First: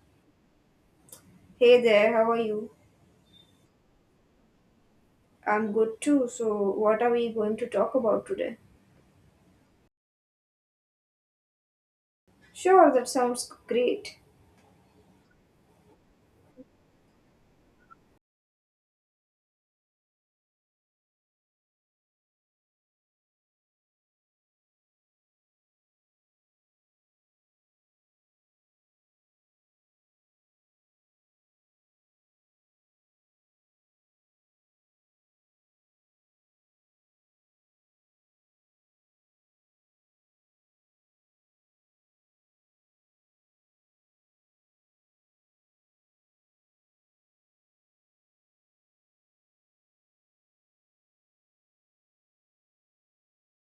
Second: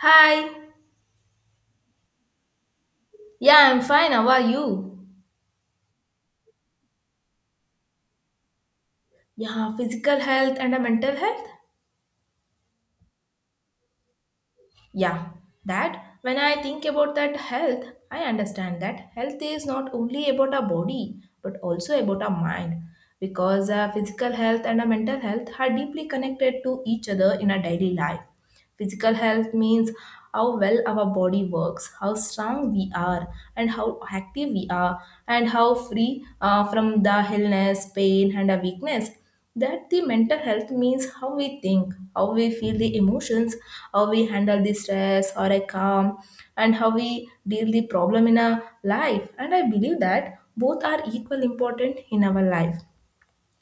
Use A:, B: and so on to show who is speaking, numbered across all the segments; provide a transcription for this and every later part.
A: Hi.
B: Hey there, how are you?
A: Yeah, I'm fine. How are you?
B: I'm good too. So, what are we going to talk about today?
A: Yeah, physical health and a mental health?
B: Sure, that sounds great.
A: Yeah, that. When I think about that health, I understand that health is not only about our body but also about our mind because physical health and our mental health are deeply connected to each other in our daily life. Physical health means how well our body works, how strong we are, and how active we are, and how free from the illness, pain, and a weakness. That the mental health means how we think, how we feel the emotions, how we handle the stress or a calm, and how we deal the problem in our life. And I believe that both are equal important in our life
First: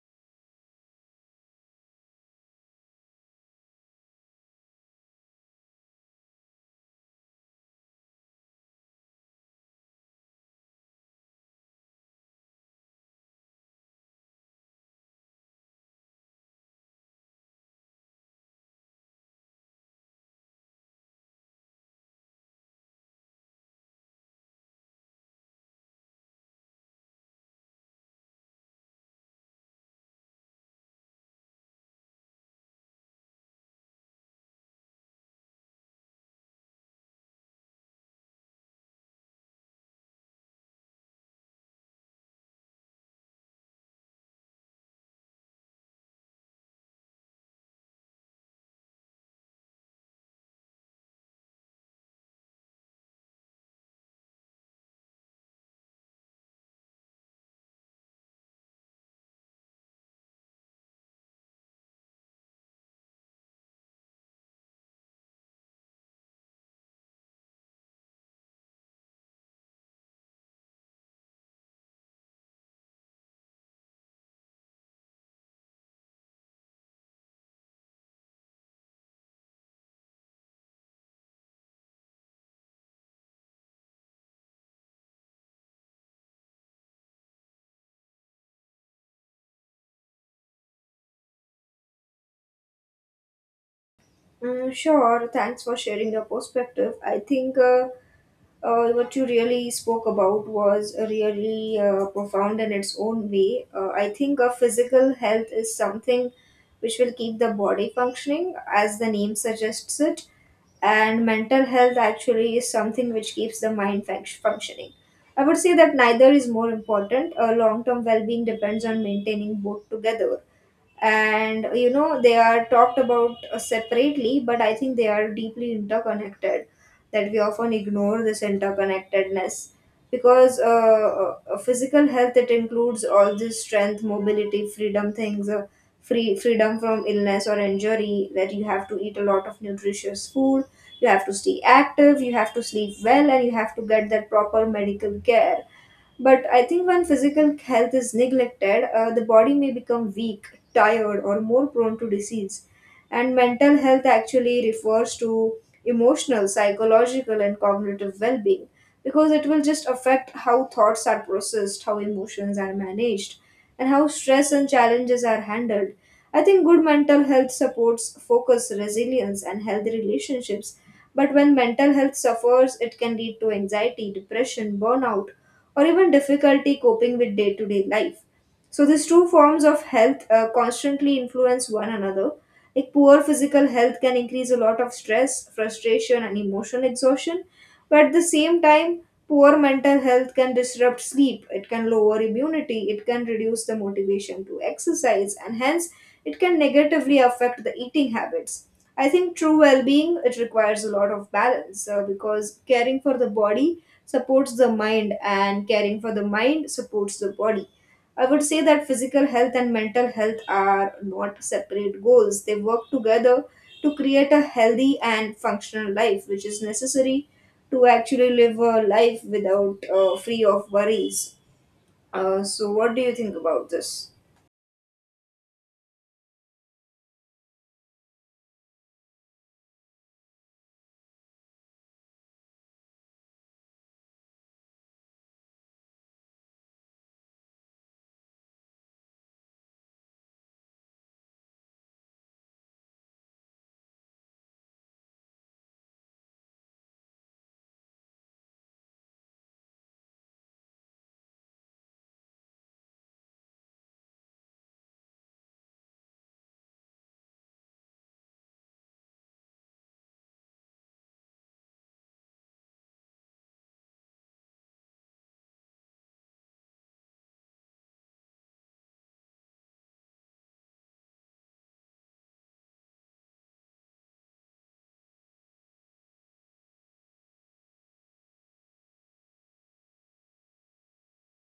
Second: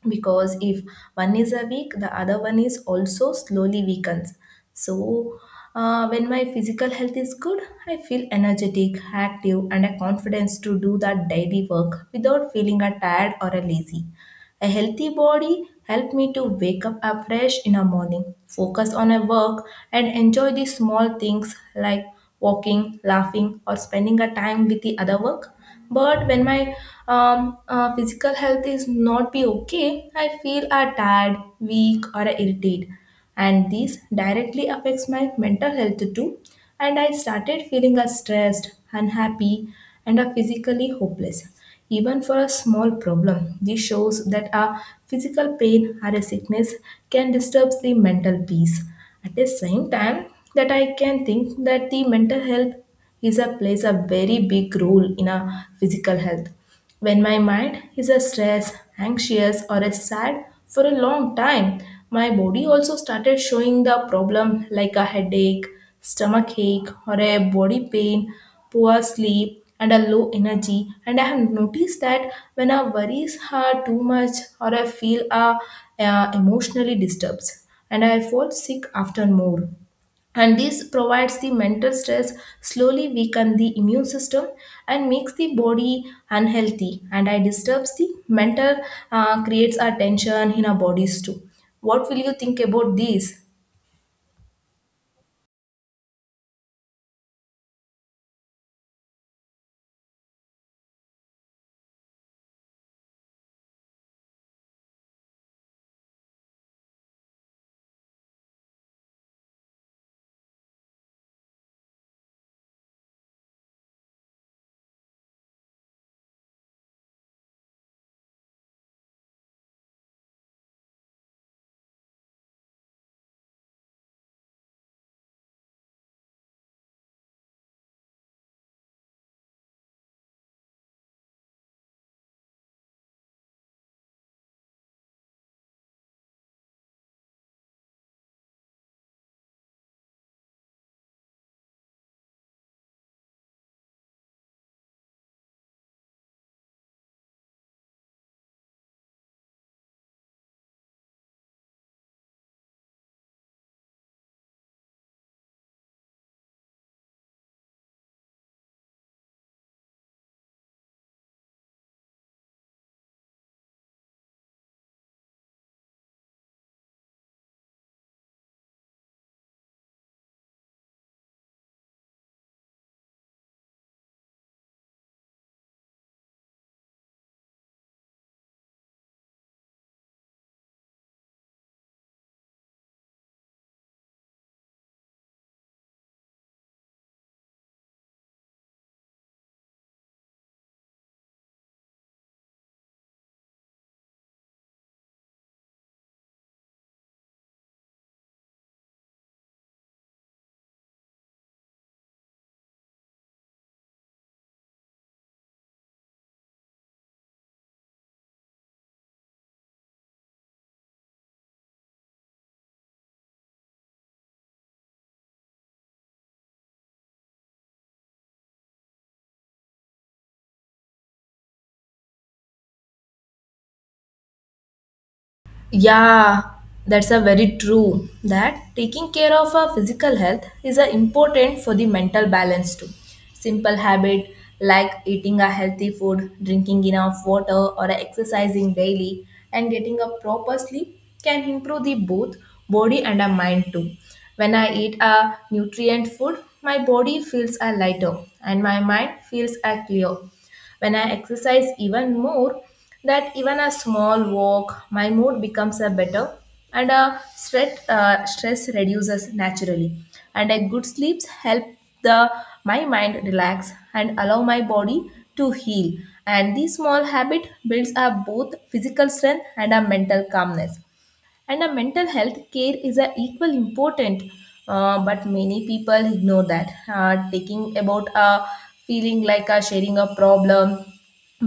A: because if one is a weak, the other one is also slowly weakens. So when my physical health is good, I feel energetic, active, and a confidence to do that daily work without feeling a tired or a lazy. A healthy body helps me to wake up afresh in the morning, focus on a work, and enjoy the small things like walking, laughing, or spending a time with the other work. But when my physical health is not be okay, I feel are tired, weak, or irritated, and this directly affects my mental health too. And I started feeling a stressed, unhappy, and a physically hopeless. Even for a small problem, this shows that a physical pain or a sickness can disturb the mental peace. At the same time, that I can think that the mental health is a plays a very big role in a physical health. When my mind is a stressed, anxious, or a sad for a long time, my body also started showing the problem like a headache, stomach ache, or a body pain, poor sleep, and a low energy. And I have noticed that when our worries are too much or I feel emotionally disturbed, and I fall sick after more and this provides the mental stress slowly weaken the immune system and makes the body unhealthy and I disturbs the mental creates a tension in our bodies too. What will you think about this?
B: Mm, sure, thanks for sharing your perspective. I think what you really spoke about was really profound in its own way. I think physical health is something which will keep the body functioning, as the name suggests it, and mental health actually is something which keeps the mind functioning. I would say that neither is more important. Long term well being depends on maintaining both together, and you know, they are talked about separately, but I think they are deeply interconnected, that we often ignore this interconnectedness, because physical health, it includes all this strength, mobility, freedom things, freedom from illness or injury, that you have to eat a lot of nutritious food, you have to stay active, you have to sleep well, and you have to get that proper medical care. But I think when physical health is neglected, the body may become weak, tired, or more prone to disease. And mental health actually refers to emotional, psychological, and cognitive well being, because it will just affect how thoughts are processed, how emotions are managed, and how stress and challenges are handled. I think good mental health supports focus, resilience, and healthy relationships. But when mental health suffers, it can lead to anxiety, depression, burnout, or even difficulty coping with day to day life. So these two forms of health constantly influence one another. Like poor physical health can increase a lot of stress, frustration, and emotional exhaustion. But at the same time, poor mental health can disrupt sleep. It can lower immunity. It can reduce the motivation to exercise, and hence it can negatively affect the eating habits. I think true well-being, it requires a lot of balance, because caring for the body supports the mind, and caring for the mind supports the body. I would say that physical health and mental health are not separate goals. They work together to create a healthy and functional life, which is necessary to actually live a life without, free of worries. So, what do you think about this?
A: Yeah, that's a very true that taking care of our physical health is a important for the mental balance too. Simple habit like eating a healthy food, drinking enough water or exercising daily and getting a proper sleep can improve the both body and a mind too. When I eat a nutrient food, my body feels a lighter and my mind feels a clear. When I exercise even more, that even a small walk, my mood becomes a better and a stress reduces naturally. And a good sleeps help the my mind relax and allow my body to heal. And this small habit builds up both physical strength and a mental calmness and a mental health care is a equal important. But many people ignore that taking about a feeling like a sharing a problem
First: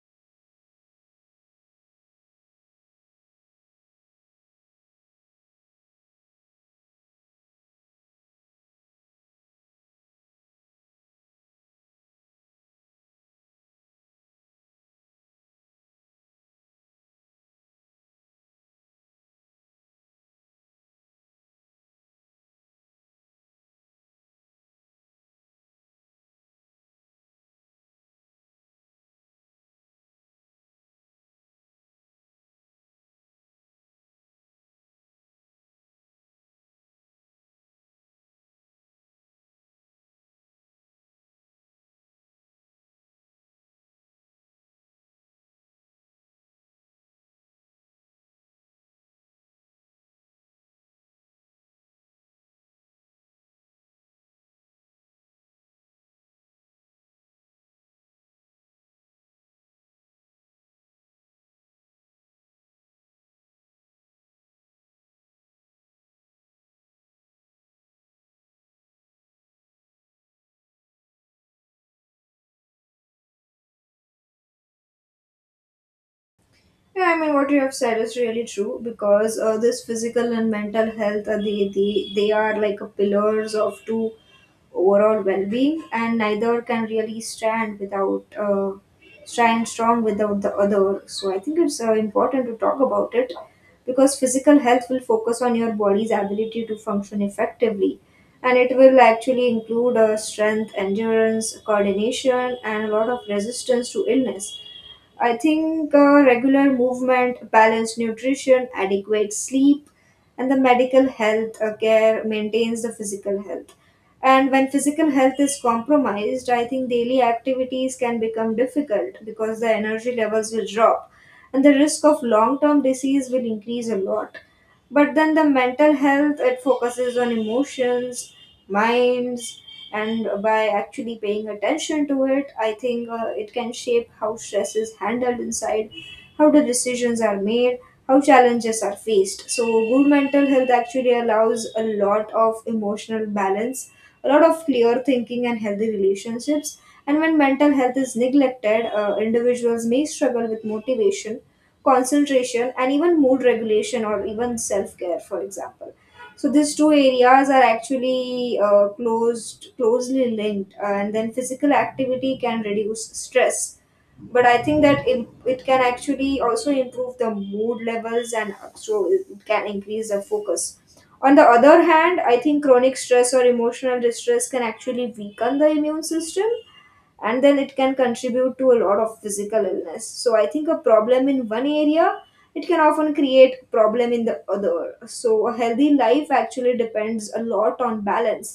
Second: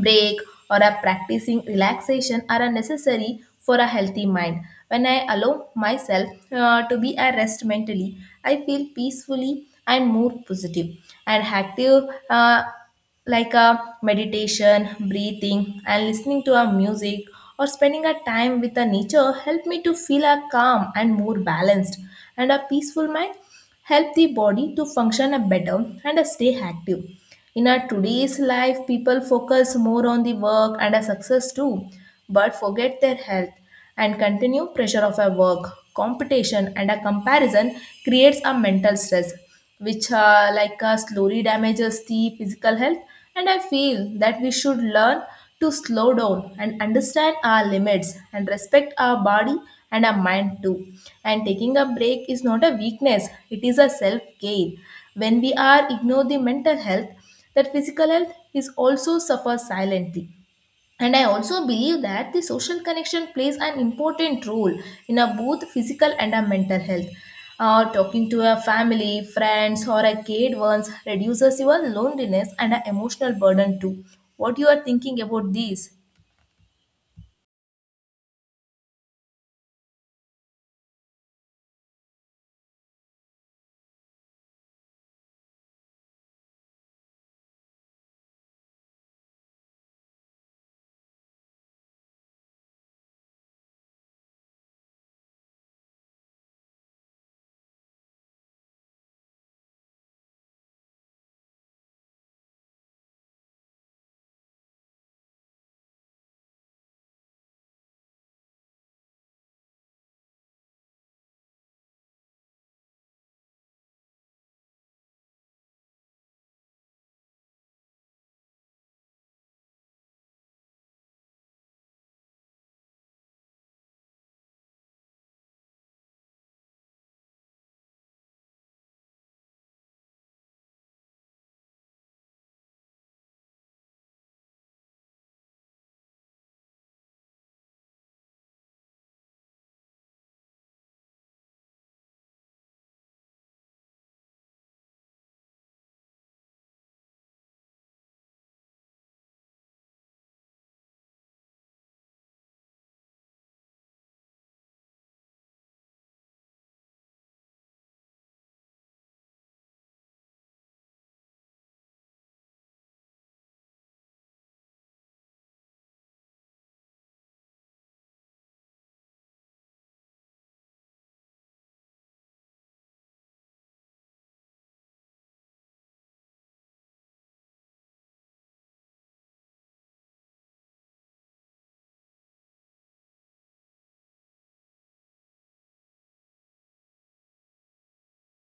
A: break or a practicing relaxation are a necessary for a healthy mind. When I allow myself to be at rest mentally, I feel peacefully and more positive and active. uh, like a meditation, breathing, and listening to a music or spending a time with the nature help me to feel a calm and more balanced and a peaceful mind help the body to function a better and a stay active. In our today's life, people focus more on the work and a success too, but forget their health and continue pressure of a work, competition, and a comparison creates a mental stress which slowly damages the physical health. And I feel that we should learn to slow down and understand our limits and respect our body and our mind too. And taking a break is not a weakness, it is a self care. When we are ignore the mental health, that physical health is also suffer silently and I also believe that the social connection plays an important role in a both physical and a mental health. Talking to a family friends or a kid once reduces your loneliness and a emotional burden too. What you are thinking about these?
B: Yeah, I mean, what you have said is really true, because this physical and mental health, they are like pillars of two overall well-being, and neither can really stand strong without the other, so I think it's important to talk about it, because physical health will focus on your body's ability to function effectively, and it will actually include strength, endurance, coordination, and a lot of resistance to illness. I think regular movement, balanced nutrition, adequate sleep, and the medical health care maintains the physical health. And when physical health is compromised, I think daily activities can become difficult, because the energy levels will drop and the risk of long term disease will increase a lot. But then the mental health, it focuses on emotions, minds, and by actually paying attention to it, I think it can shape how stress is handled inside, how the decisions are made, how challenges are faced. So good mental health actually allows a lot of emotional balance, a lot of clear thinking, and healthy relationships. And when mental health is neglected, individuals may struggle with motivation, concentration, and even mood regulation or even self-care, for example. So these two areas are actually closed closely linked, and then physical activity can reduce stress, but I think that it can actually also improve the mood levels, and so it can increase the focus. On the other hand, I think chronic stress or emotional distress can actually weaken the immune system, and then it can contribute to a lot of physical illness. So I think a problem in one area, it can often create problem in the other. So a healthy life actually depends a lot on balance,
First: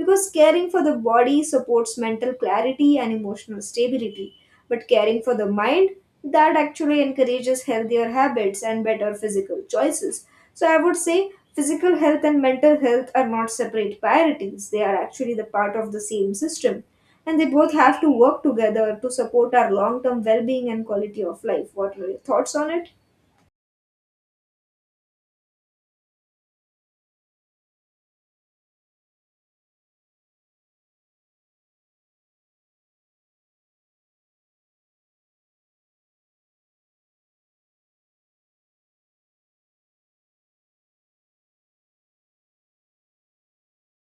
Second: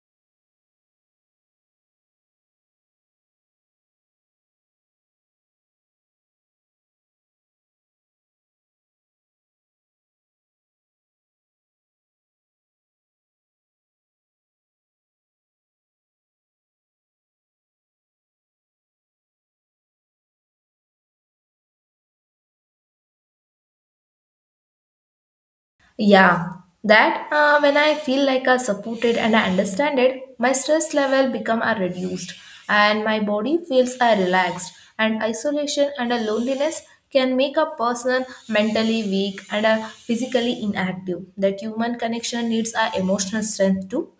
B: because caring for the body supports mental clarity and emotional stability, but caring for the mind, that actually encourages healthier habits and better physical choices. So I would say physical health and mental health are not separate priorities. They are actually the part of the same system, and they both have to work together to support our long-term well-being and quality of life. What are your thoughts on it?
A: Yeah, that when I feel like I supported and I understand it, my stress level become a reduced and my body feels a relaxed and isolation and a loneliness can make a person mentally weak and a physically inactive. That human connection needs a emotional strength too,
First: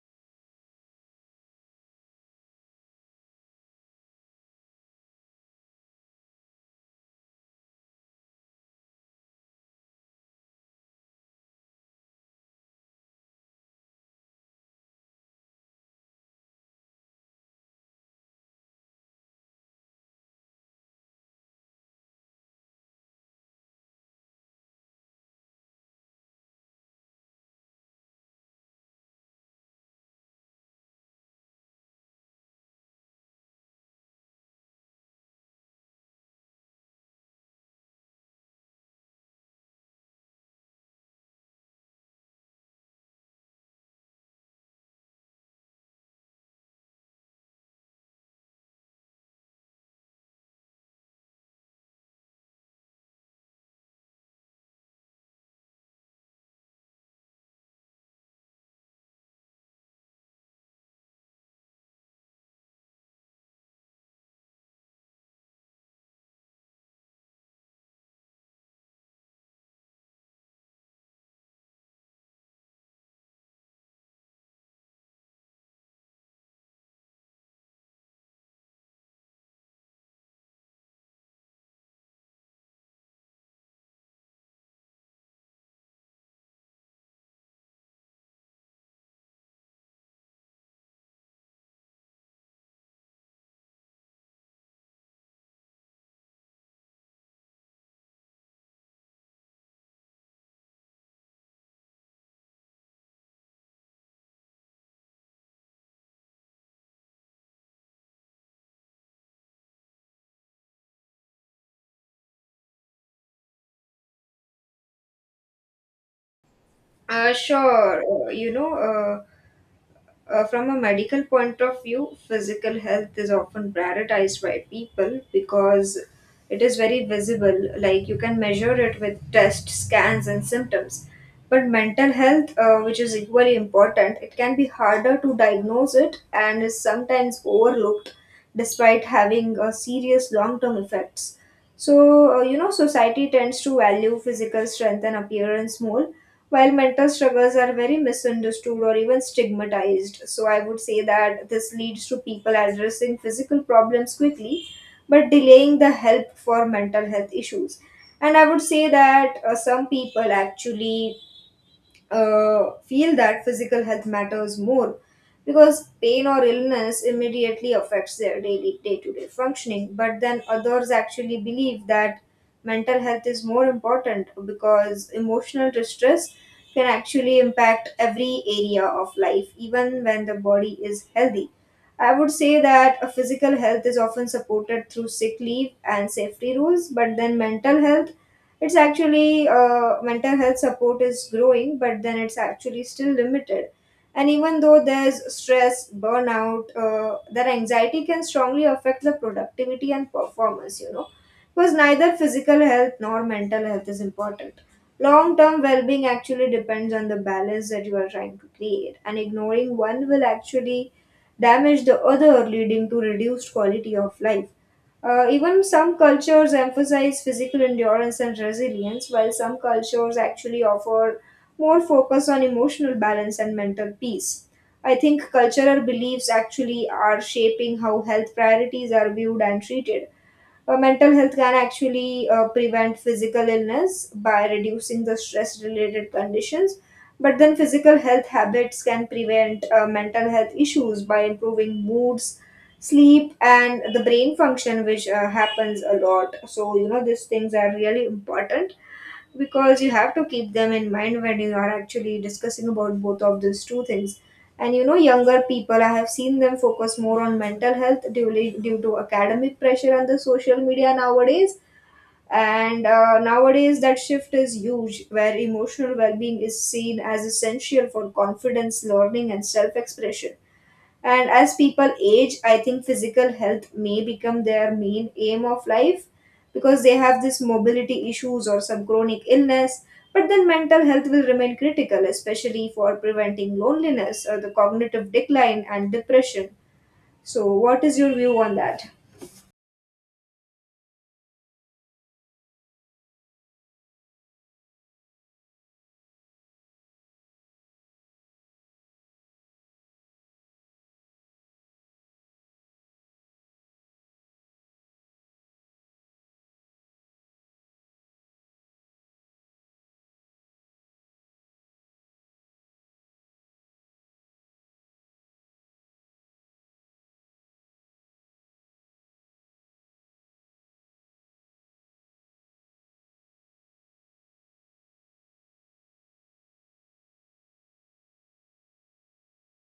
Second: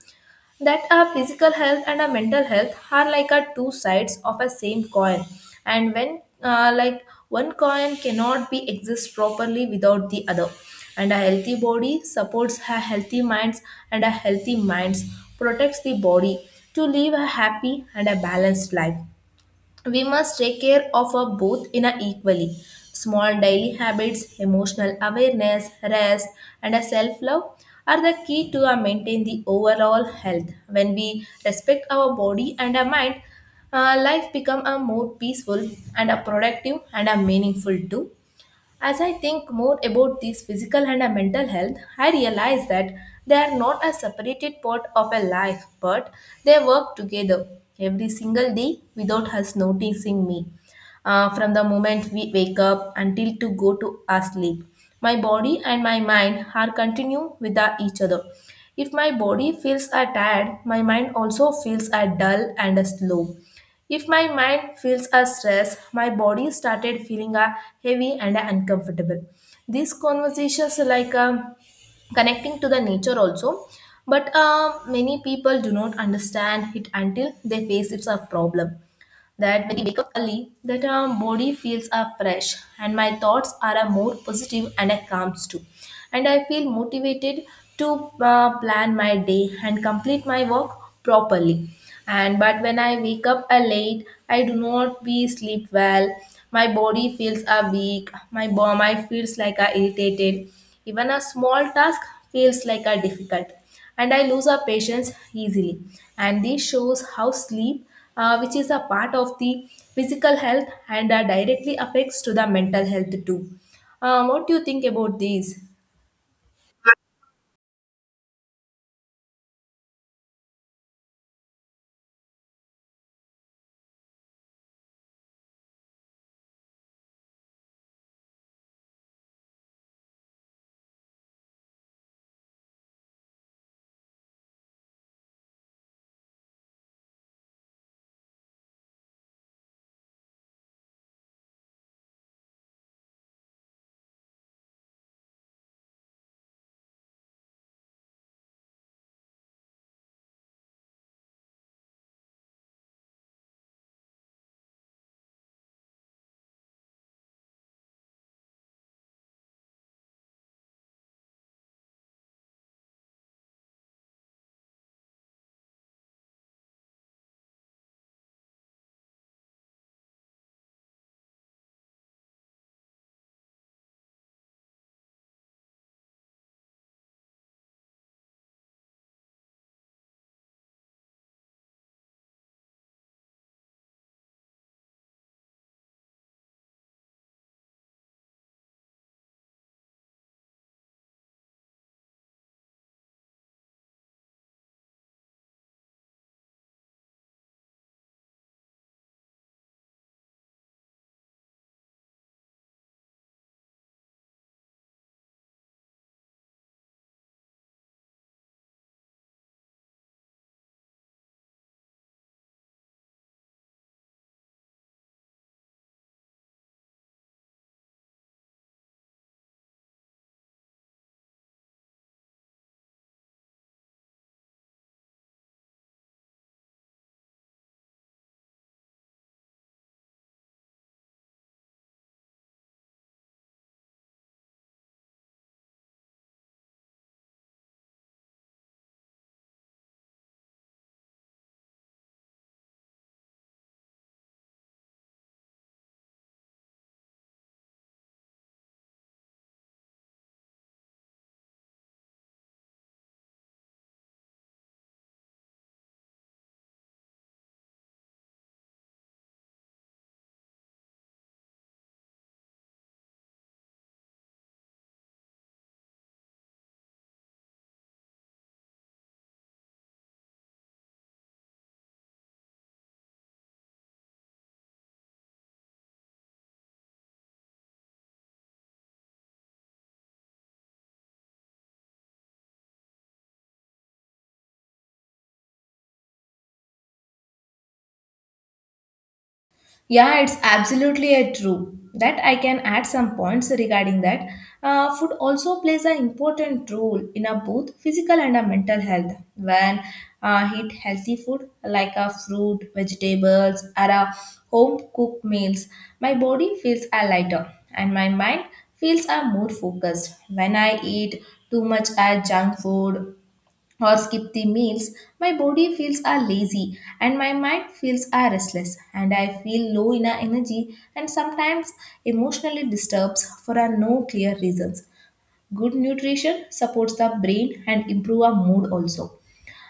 A: that our physical health and our mental health are like our two sides of a same coin and when one coin cannot be exist properly without the other and a healthy body supports a healthy minds and a healthy minds protects the body. To live a happy and a balanced life we must take care of our both in a equally. Small daily habits, emotional awareness, rest, and a self-love are the key to maintain the overall health. When we respect our body and our mind, life become a more peaceful and a productive and a meaningful too. As I think more about these physical and mental health, I realize that they are not a separated part of a life, but they work together every single day without us noticing me. From the moment we wake up until to go to our sleep, my body and my mind are continue with each other. If my body feels tired, my mind also feels dull and slow. If my mind feels a stress, my body started feeling a heavy and a uncomfortable. These conversations like connecting to the nature also, but many people do not understand it until they face it's a problem. That when we wake up early, that our body feels are fresh and my thoughts are a more positive and a calms too. And I feel motivated to plan my day and complete my work properly. And but when I wake up late, I do not be sleep well. My body feels a weak. My feels like a irritated. Even a small task feels like a difficult and I lose our patience easily. And this shows how sleep, which is a part of the physical health and directly affects to the mental health too. What do you think about these?
B: Sure. From a medical point of view, physical health is often prioritized by people because it is very visible. Like you can measure it with tests, scans, and symptoms. But mental health, which is equally important, it can be harder to diagnose it and is sometimes overlooked, despite having serious long term effects. So, society tends to value physical strength and appearance more, while mental struggles are very misunderstood or even stigmatized. So, I would say that this leads to people addressing physical problems quickly, but delaying the help for mental health issues. And I would say that some people actually feel that physical health matters more, because pain or illness immediately affects their daily day-to-day functioning. But then others actually believe that mental health is more important, because emotional distress can actually impact every area of life, even when the body is healthy. I would say that a physical health is often supported through sick leave and safety rules, but then mental health support is growing, but then it's actually still limited. And even though there's stress, burnout, that anxiety can strongly affect the productivity and performance, because neither physical health nor mental health is important. Long term well being actually depends on the balance that you are trying to create, and ignoring one will actually damage the other, leading to reduced quality of life. Even some cultures emphasize physical endurance and resilience, while some cultures actually offer more focus on emotional balance and mental peace. I think cultural beliefs actually are shaping how health priorities are viewed and treated. Mental health can actually prevent physical illness by reducing the stress related conditions, but then physical health habits can prevent mental health issues by improving moods, sleep, and the brain function, which happens a lot. So you know, these things are really important, because you have to keep them in mind when you are actually discussing about both of these two things. And you know, younger people, I have seen them focus more on mental health due to academic pressure and the social media nowadays. And nowadays, that shift is huge, where emotional well-being is seen as essential for confidence, learning, and self-expression. And as people age, I think physical health may become their main aim of life, because they have this mobility issues or some chronic illness. But then mental health will remain critical, especially for preventing loneliness or the cognitive decline and depression. So, what is your view on that?
A: Yeah, it's absolutely a true. That I can add some points regarding that. Food also plays an important role in a both physical and a mental health. When eat healthy food like a fruit, vegetables, or a home cooked meals, my body feels a lighter and my mind feels a more focused. When I eat too much a junk food or skip the meals, my body feels are lazy and my mind feels are restless and I feel low in our energy and sometimes emotionally disturbs for a no clear reasons. Good nutrition supports the brain and improve our mood also.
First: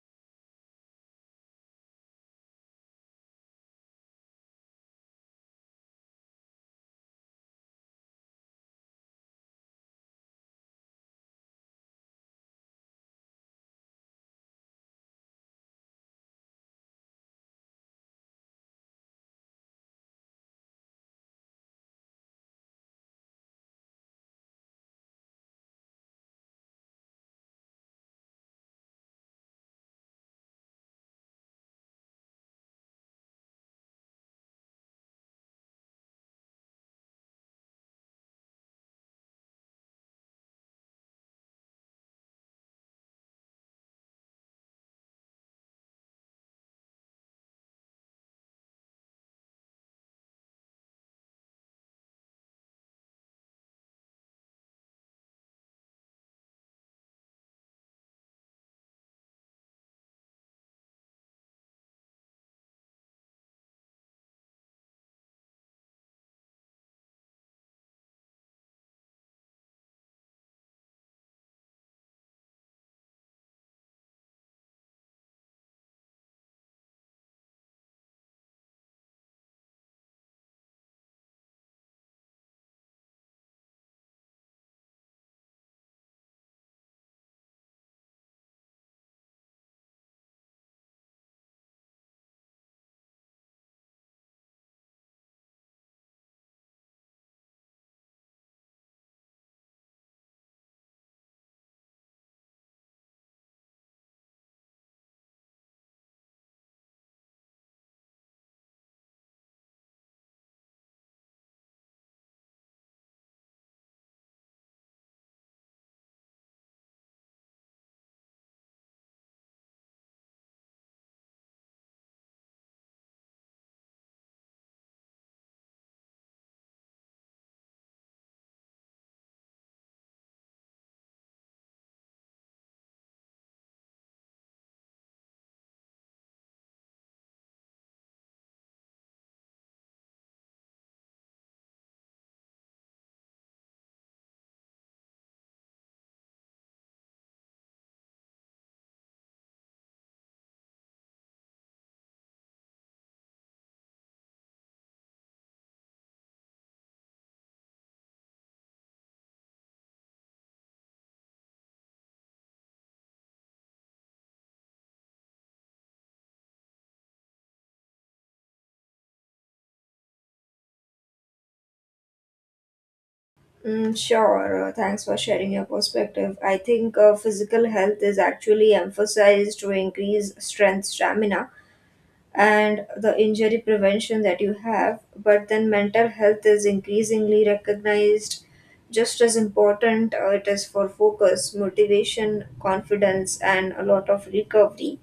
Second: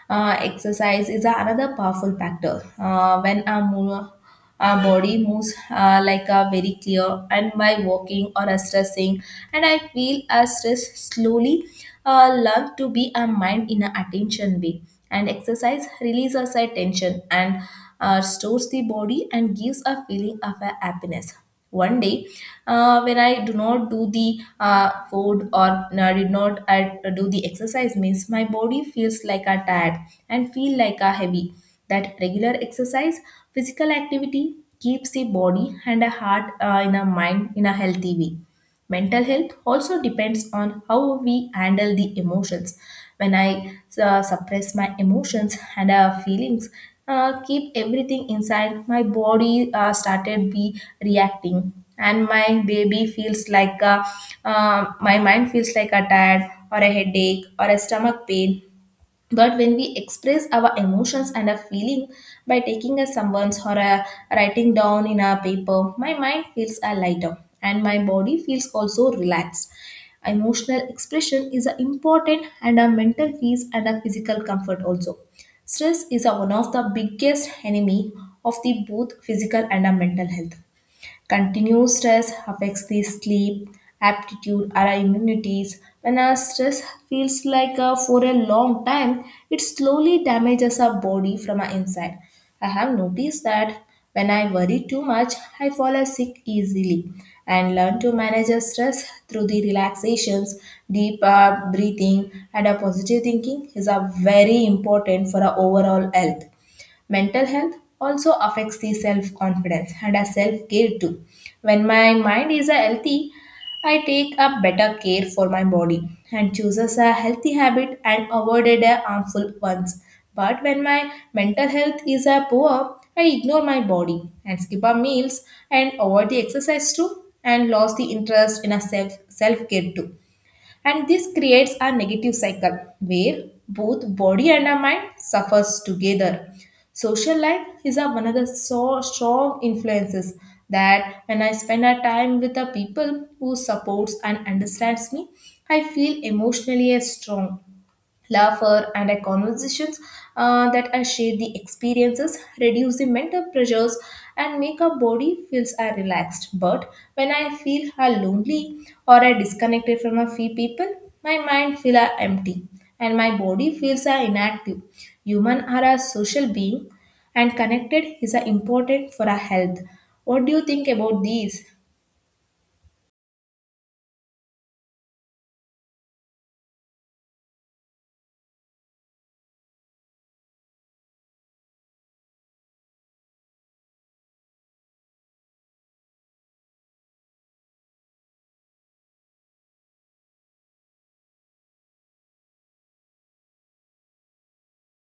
A: Exercise is another powerful factor. When our body moves like a very clear, and by walking or a stressing, and I feel a stress slowly learn to be a mind in a attention way. And exercise releases our tension and restores the body and gives a feeling of a happiness. One day, when I do not do the food or I did not I do the exercise, means my body feels like a tired and feel like a heavy. That regular exercise, physical activity keeps the body and a heart in a mind in a healthy way. Mental health also depends on how we handle the emotions. When I suppress my emotions and feelings, keep everything inside, my body started be reacting, and my baby feels like a, my mind feels like a tired or a headache or a stomach pain. But when we express our emotions and a feeling by taking a someone's or a writing down in a paper, my mind feels a lighter and my body feels also relaxed. Emotional expression is a important and a mental peace and a physical comfort also. Stress is a one of the biggest enemy of the both physical and a mental health. Continuous stress affects the sleep, aptitude, our immunities. When our stress feels like for a long time, it slowly damages our body from our inside. I have noticed that when I worry too much, I fall a sick easily and learn to manage the stress through the relaxations, deep breathing, and a positive thinking is a very important for our overall health. Mental health also affects the self confidence and a self care too. When my mind is a healthy, I take a better care for my body and chooses a healthy habit and avoided a harmful ones. But when my mental health is a poor, I ignore my body and skip our meals and avoid the exercise too and lost the interest in a self care too, and this creates a negative cycle where both body and our mind suffers together. Social life is a, one of the so strong influences that when I spend a time with the people who supports and understands me, I feel emotionally as strong. Laughter and our conversations, that I share the experiences, reduce the mental pressures, and make our body feels are relaxed. But when I feel are lonely or I disconnected from a few people, my mind feel are empty and my body feels are inactive. Human are a social being and connected is a important for our health. What do you think about these?
B: Mm, sure. Thanks for sharing your perspective. I think physical health is actually emphasized to increase strength, stamina, and the injury prevention that you have. But then mental health is increasingly recognized just as important, it is for focus, motivation, confidence, and a lot of recovery.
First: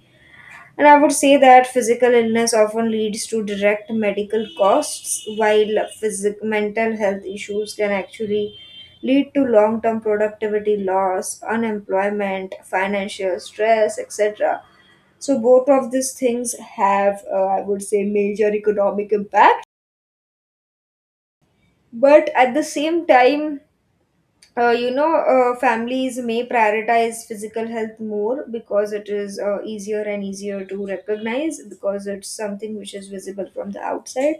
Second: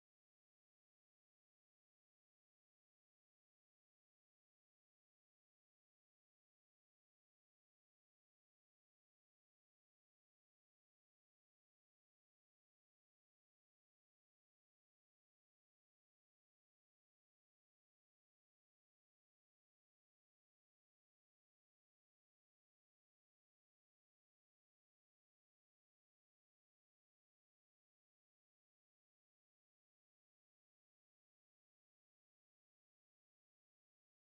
B: And I would say that physical illness often leads to direct medical costs, while mental health issues can actually lead to long term productivity loss, unemployment, financial stress, etc. So both of these things have, I would say, major economic impact. But at the same time, families may prioritize physical health more, because it is easier and easier to recognize, because it's something which is visible from the outside.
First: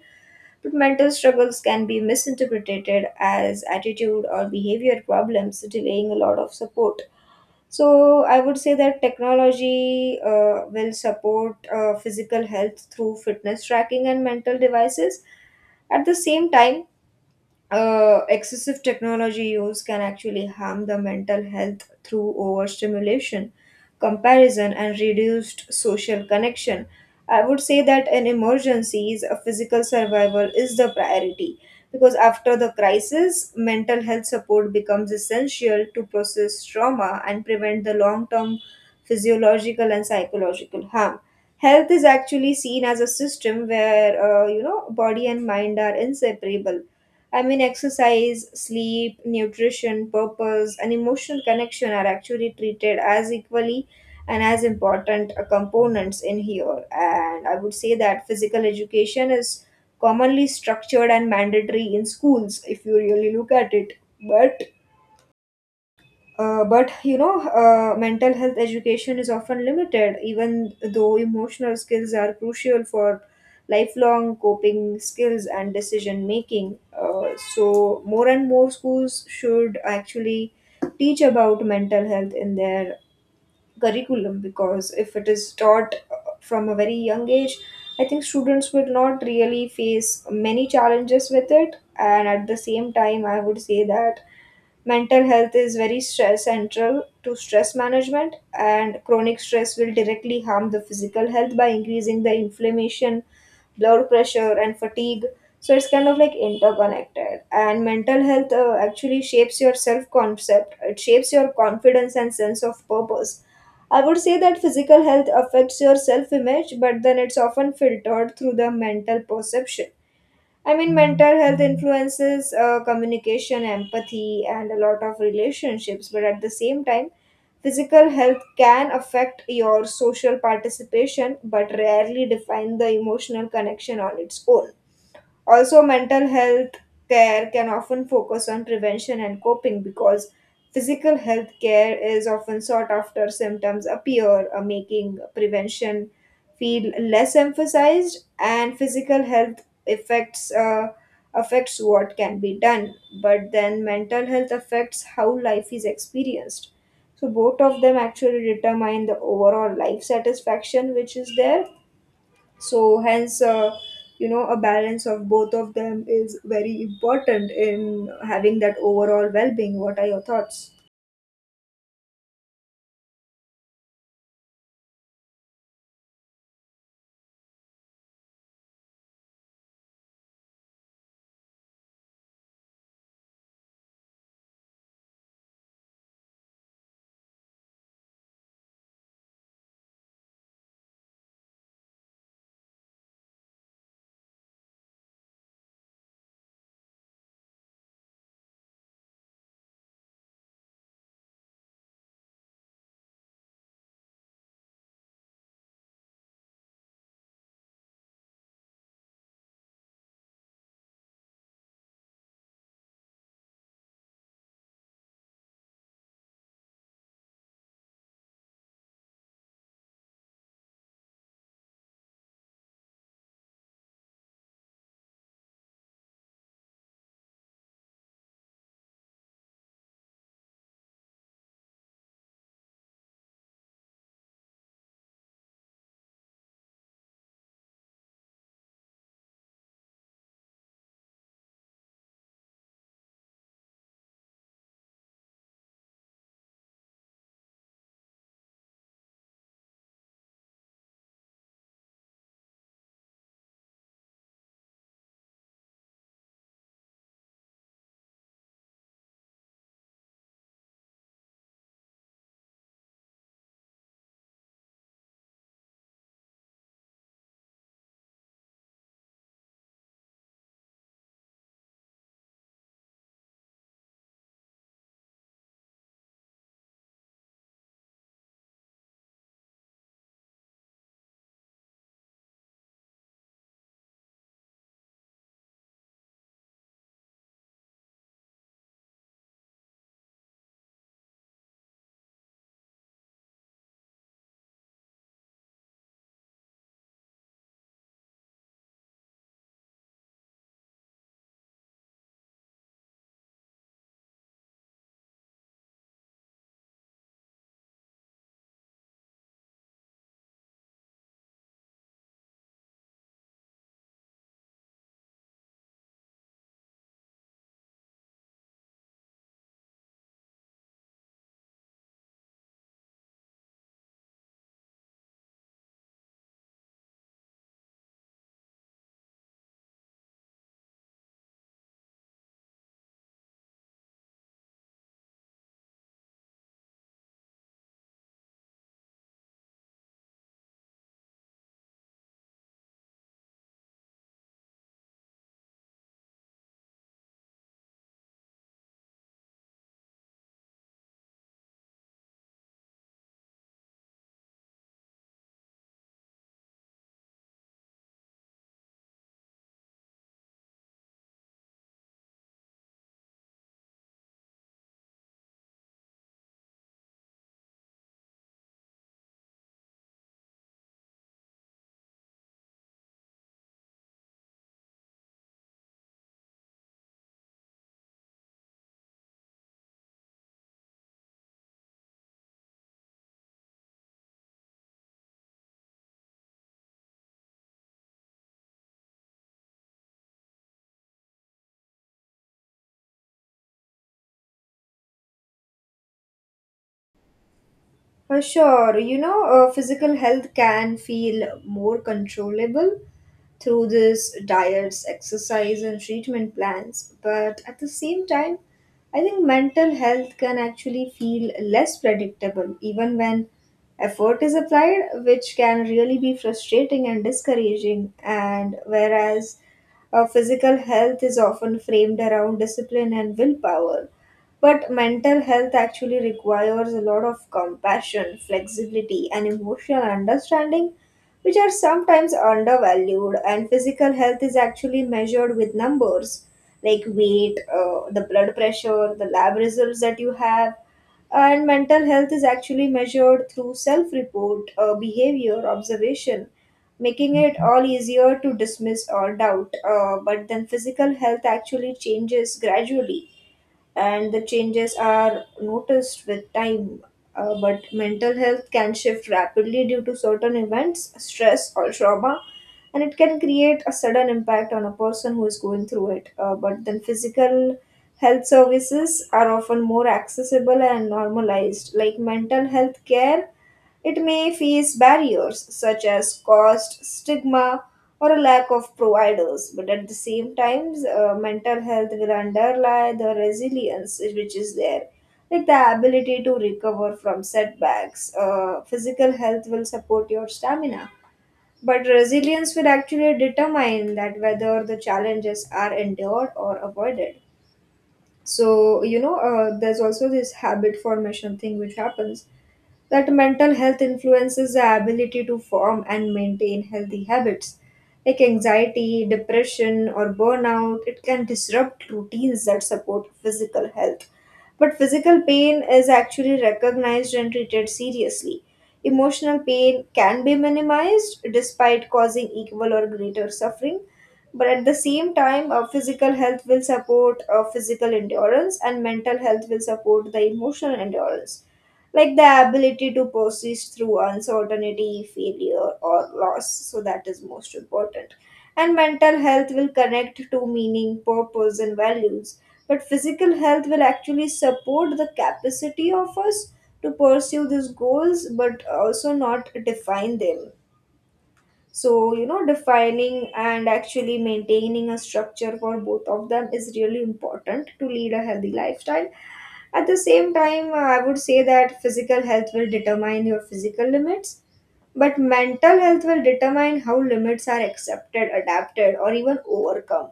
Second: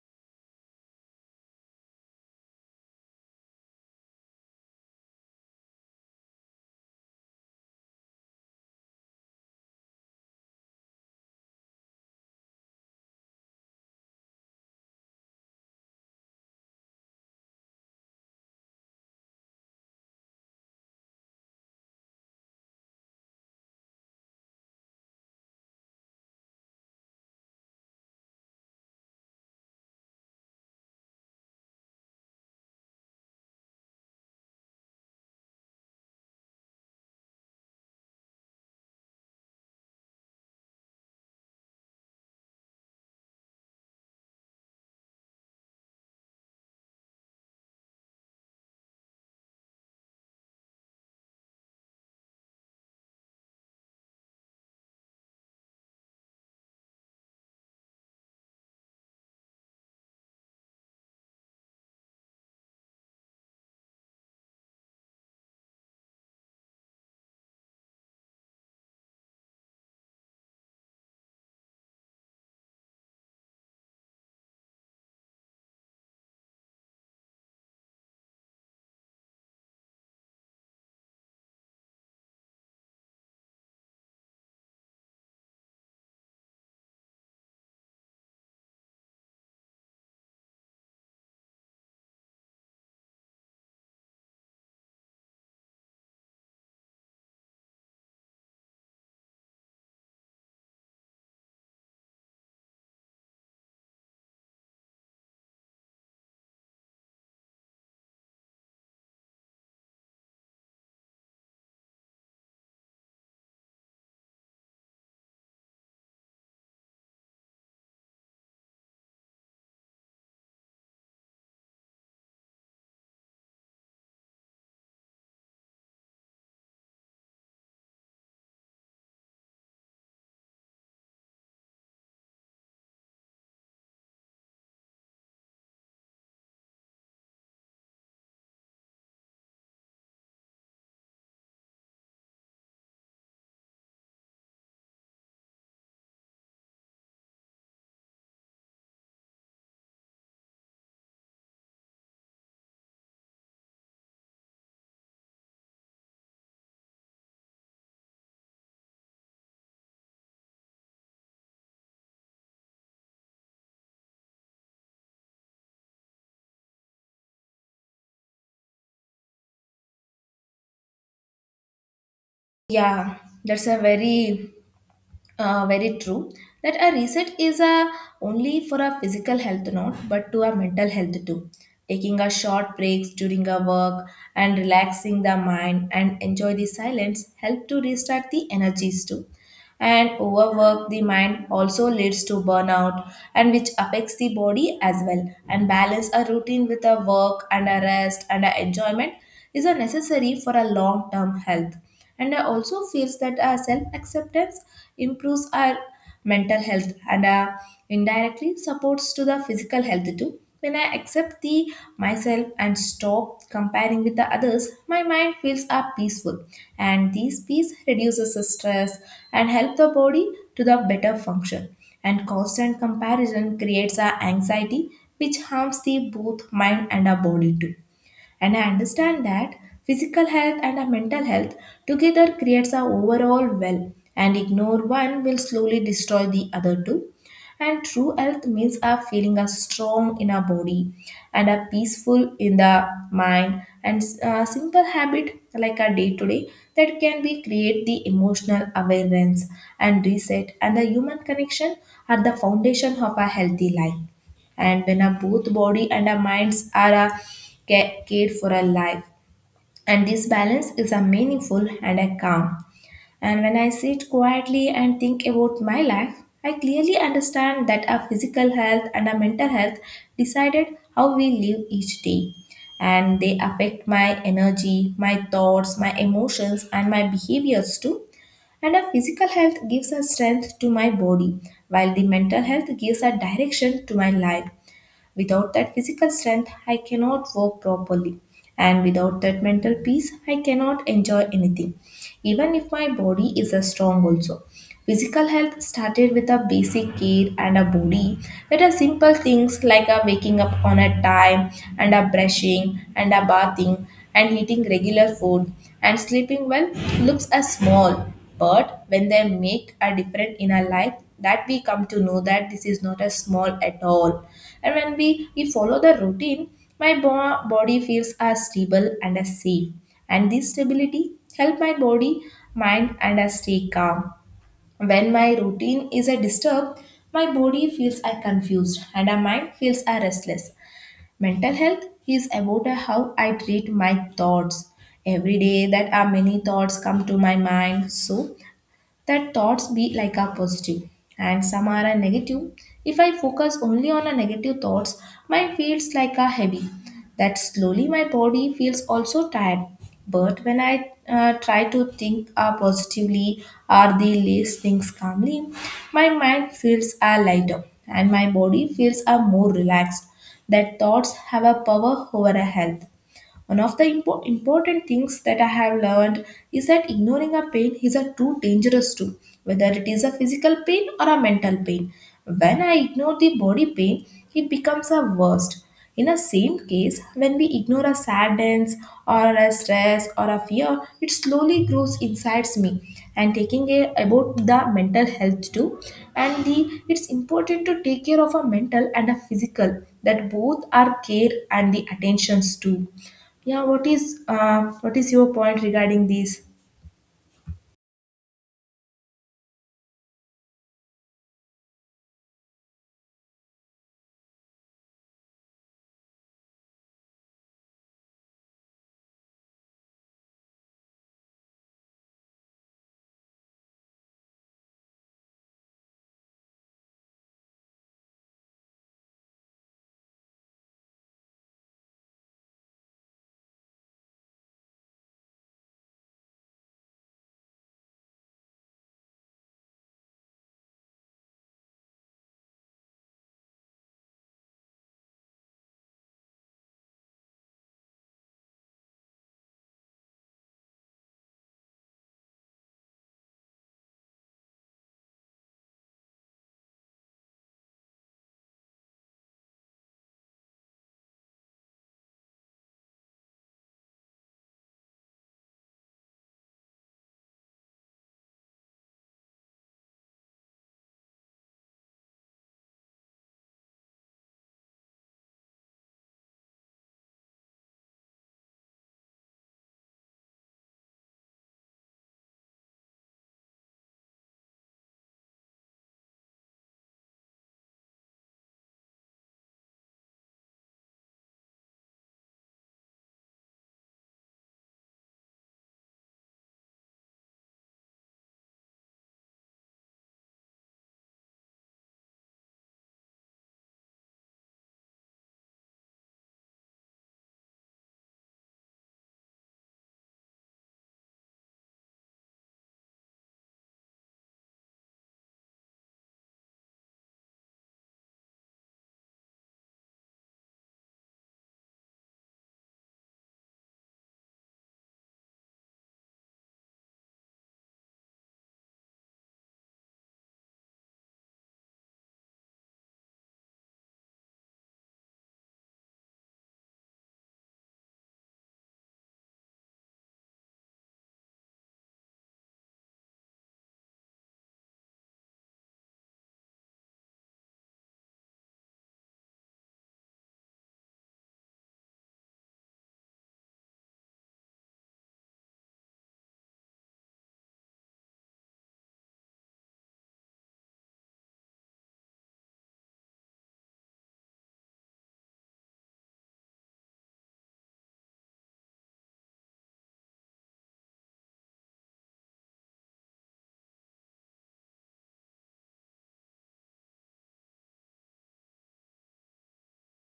B: But mental struggles can be misinterpreted as attitude or behavior problems, delaying a lot of support. So I would say that technology will support physical health through fitness tracking and mental devices. At the same time, excessive technology use can actually harm the mental health through overstimulation, comparison, and reduced social connection. I would say that in emergencies, a physical survival is the priority, because after the crisis, mental health support becomes essential to process trauma and prevent the long term physiological and psychological harm. Health is actually seen as a system where body and mind are inseparable. I mean, exercise, sleep, nutrition, purpose, and emotional connection are actually treated as equally and as important components in here. And I would say that physical education is commonly structured and mandatory in schools if you really look at it. But but mental health education is often limited, even though emotional skills are crucial for lifelong coping skills and decision making. So more and more schools should actually teach about mental health in their curriculum because if it is taught from a very young age, I think students will not really face many challenges with it. And at the same time, I would say that mental health is very stress central to stress management, and chronic stress will directly harm the physical health by increasing the inflammation, blood pressure, and fatigue. So it's kind of like interconnected. And mental health actually shapes your self concept, it shapes your confidence and sense of purpose. I would say that physical health affects your self image, but then it's often filtered through the mental perception. I mean, mental health influences communication, empathy, and a lot of relationships, but at the same time, physical health can affect your social participation but rarely define the emotional connection on its own. Also, mental health care can often focus on prevention and coping because physical health care is often sought after symptoms appear, making prevention feel less emphasized, and physical health affects uh, affects what can be done, but then mental health affects how life is experienced. So both of them actually determine the overall life satisfaction which is there so, hence, you know, a balance of both of them is very important in having that overall well being. What are your thoughts?
A: Yeah, that's a very very true that a reset is a only for a physical health not but to a mental health too. Taking a short breaks during a work and relaxing the mind and enjoy the silence help to restart the energies too, and overwork the mind also leads to burnout and which affects the body as well, and balance a routine with a work and a rest and a enjoyment is a necessary for a long term health. And I also feels that our self acceptance improves our mental health and indirectly supports to the physical health too. When I accept the myself and stop comparing with the others, my mind feels are peaceful and this peace reduces the stress and help the body to the better function. And constant comparison creates a anxiety which harms the both mind and our body too. And I understand that physical health and our mental health together creates our overall well, and ignore one will slowly destroy the other two. And true health means our feeling are strong in our body and are peaceful in the mind, and a simple habit like our day to day that can be create the emotional awareness and reset and the human connection are the foundation of a healthy life. And when our both body and our minds are cared for our life, and this balance is a meaningful and a calm. And when I sit quietly and think about my life, I clearly understand that our physical health and our mental health decided how we live each day, and they affect my energy, my thoughts, my emotions, and my behaviors too. And our physical health gives a strength to my body, while the mental health gives a direction to my life. Without that physical strength, I cannot work properly. And without that mental peace, I cannot enjoy anything, even if my body is strong also. Physical health started with a basic care and a body, that are simple things like a waking up on a time and a brushing and a bathing and eating regular food and sleeping well looks as small, but when they make a difference in our life, that we come to know that this is not as small at all. And when we follow the routine, my body feels as stable and as safe, and this stability help my body mind and I stay calm. When my routine is a disturbed, my body feels I confused and my mind feels I restless. Mental health is about how I treat my thoughts. Every day that are many thoughts come to my mind. So that thoughts be like a positive and some are a negative. If I focus only on a negative thoughts, my feels like a heavy, that slowly my body feels also tired. But when I try to think positively or the least things calmly, my mind feels are lighter and my body feels are more relaxed, that thoughts have a power over a health. One of the important things that I have learned is that ignoring a pain is a too dangerous too, whether it is a physical pain or a mental pain. When I ignore the body pain, it becomes a worst. In a same case, when we ignore a sadness or a stress or a fear, it slowly grows inside me. And taking care about the mental health too, and the it's important to take care of a mental and a physical that both are care and the attentions too. Yeah, what is your point regarding this?
B: Sure, you know, physical health can feel more controllable through this diets, exercise, and treatment plans. But at the same time, I think mental health can actually feel less predictable even when effort is applied, which can really be frustrating and discouraging. And whereas physical health is often framed around discipline and willpower. But mental health actually requires a lot of compassion, flexibility, and emotional understanding, which are sometimes undervalued. And physical health is actually measured with numbers like weight, the blood pressure, the lab results that you have. And mental health is actually measured through self report, behavior, observation, making it all easier to dismiss or doubt. But then physical health actually changes gradually and the changes are noticed with time. But mental health can shift rapidly due to certain events, stress, or trauma, and it can create a sudden impact on a person who is going through it. But then physical health services are often more accessible and normalized, like mental health care it may face barriers such as cost, stigma, or a lack of providers, but at the same time, mental health will underlie the resilience which is there. Like the ability to recover from setbacks, physical health will support your stamina, but resilience will actually determine that whether the challenges are endured or avoided. So, you know, there's also this habit formation thing which happens that mental health influences the ability to form and maintain healthy habits like anxiety, depression, or burnout. It can disrupt routines that support physical health. But physical pain is actually recognized and treated seriously. Emotional pain can be minimized despite causing equal or greater suffering. But at the same time, physical health will support physical endurance, and mental health will support the emotional endurance like the ability to persist through uncertainty, failure, or loss. So that is most important. And mental health will connect to meaning, purpose, and values. But physical health will actually support the capacity of us to pursue these goals, but also not define them. So, you know, defining and actually maintaining a structure for both of them is really important to lead a healthy lifestyle at the same time, I would say that physical health will determine your physical limits, but mental health will determine how limits are accepted, adapted, or even overcome.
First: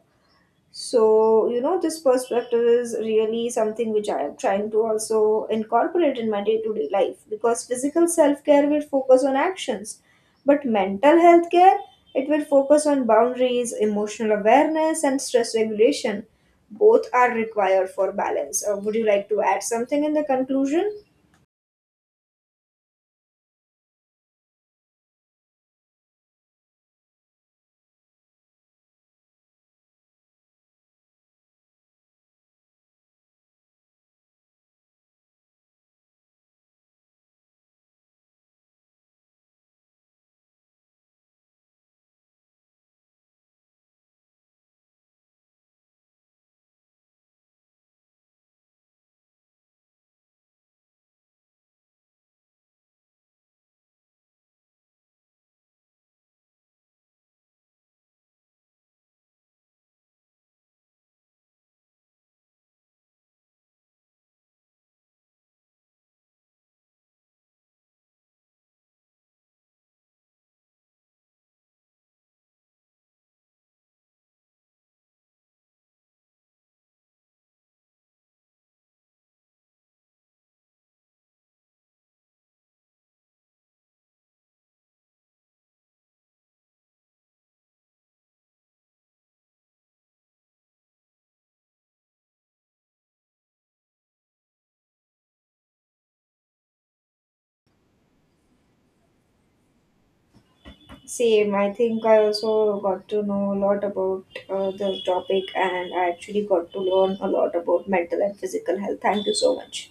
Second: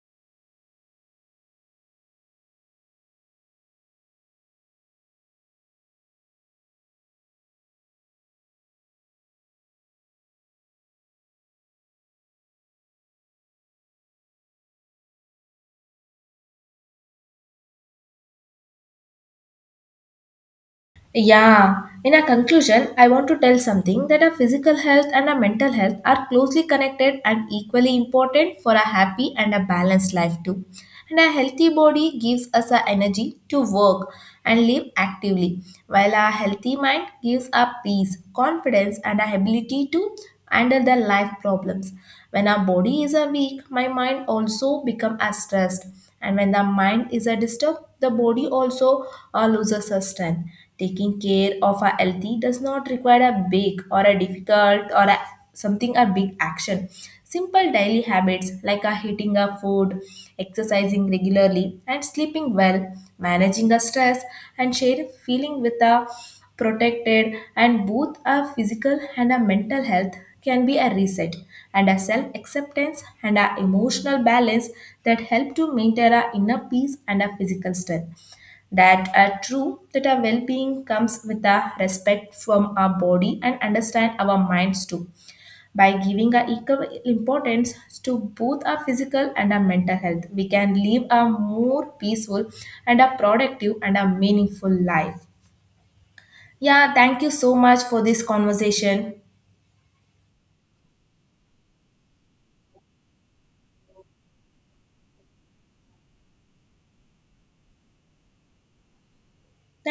B: So, you know, this perspective is really something which I am trying to also incorporate in my day to day life because physical self care will focus on actions, but mental health care it will focus on boundaries, emotional awareness, and stress regulation. Both are required for balance. Would you like to add something in the conclusion?
A: Yeah, in a conclusion, I want to tell something that our physical health and our mental health are closely connected and equally important for a happy and a balanced life too. And a healthy body gives us the energy to work and live actively, while a healthy mind gives us peace, confidence, and our ability to handle the life problems. When our body is a weak, my mind also become as stressed. And when the mind is a disturbed, the body also loses its strength. Taking care of our healthy does not require a big or a difficult or a, something a big action. Simple daily habits like a eating a food, exercising regularly, and sleeping well, managing the stress, and share feeling with a protected and both our physical and our mental health can be a reset and a self acceptance and a emotional balance that help to maintain our inner peace and our physical strength, that are true that our well-being comes with a respect from our body and understand our minds too. By giving a equal importance to both our physical and our mental health, we can live a more peaceful and a productive and a meaningful life. Yeah, thank you so much for this conversation.
B: Same, I think I also got to know a lot about the topic and I actually got to learn a lot about mental and physical health. Thank you so much.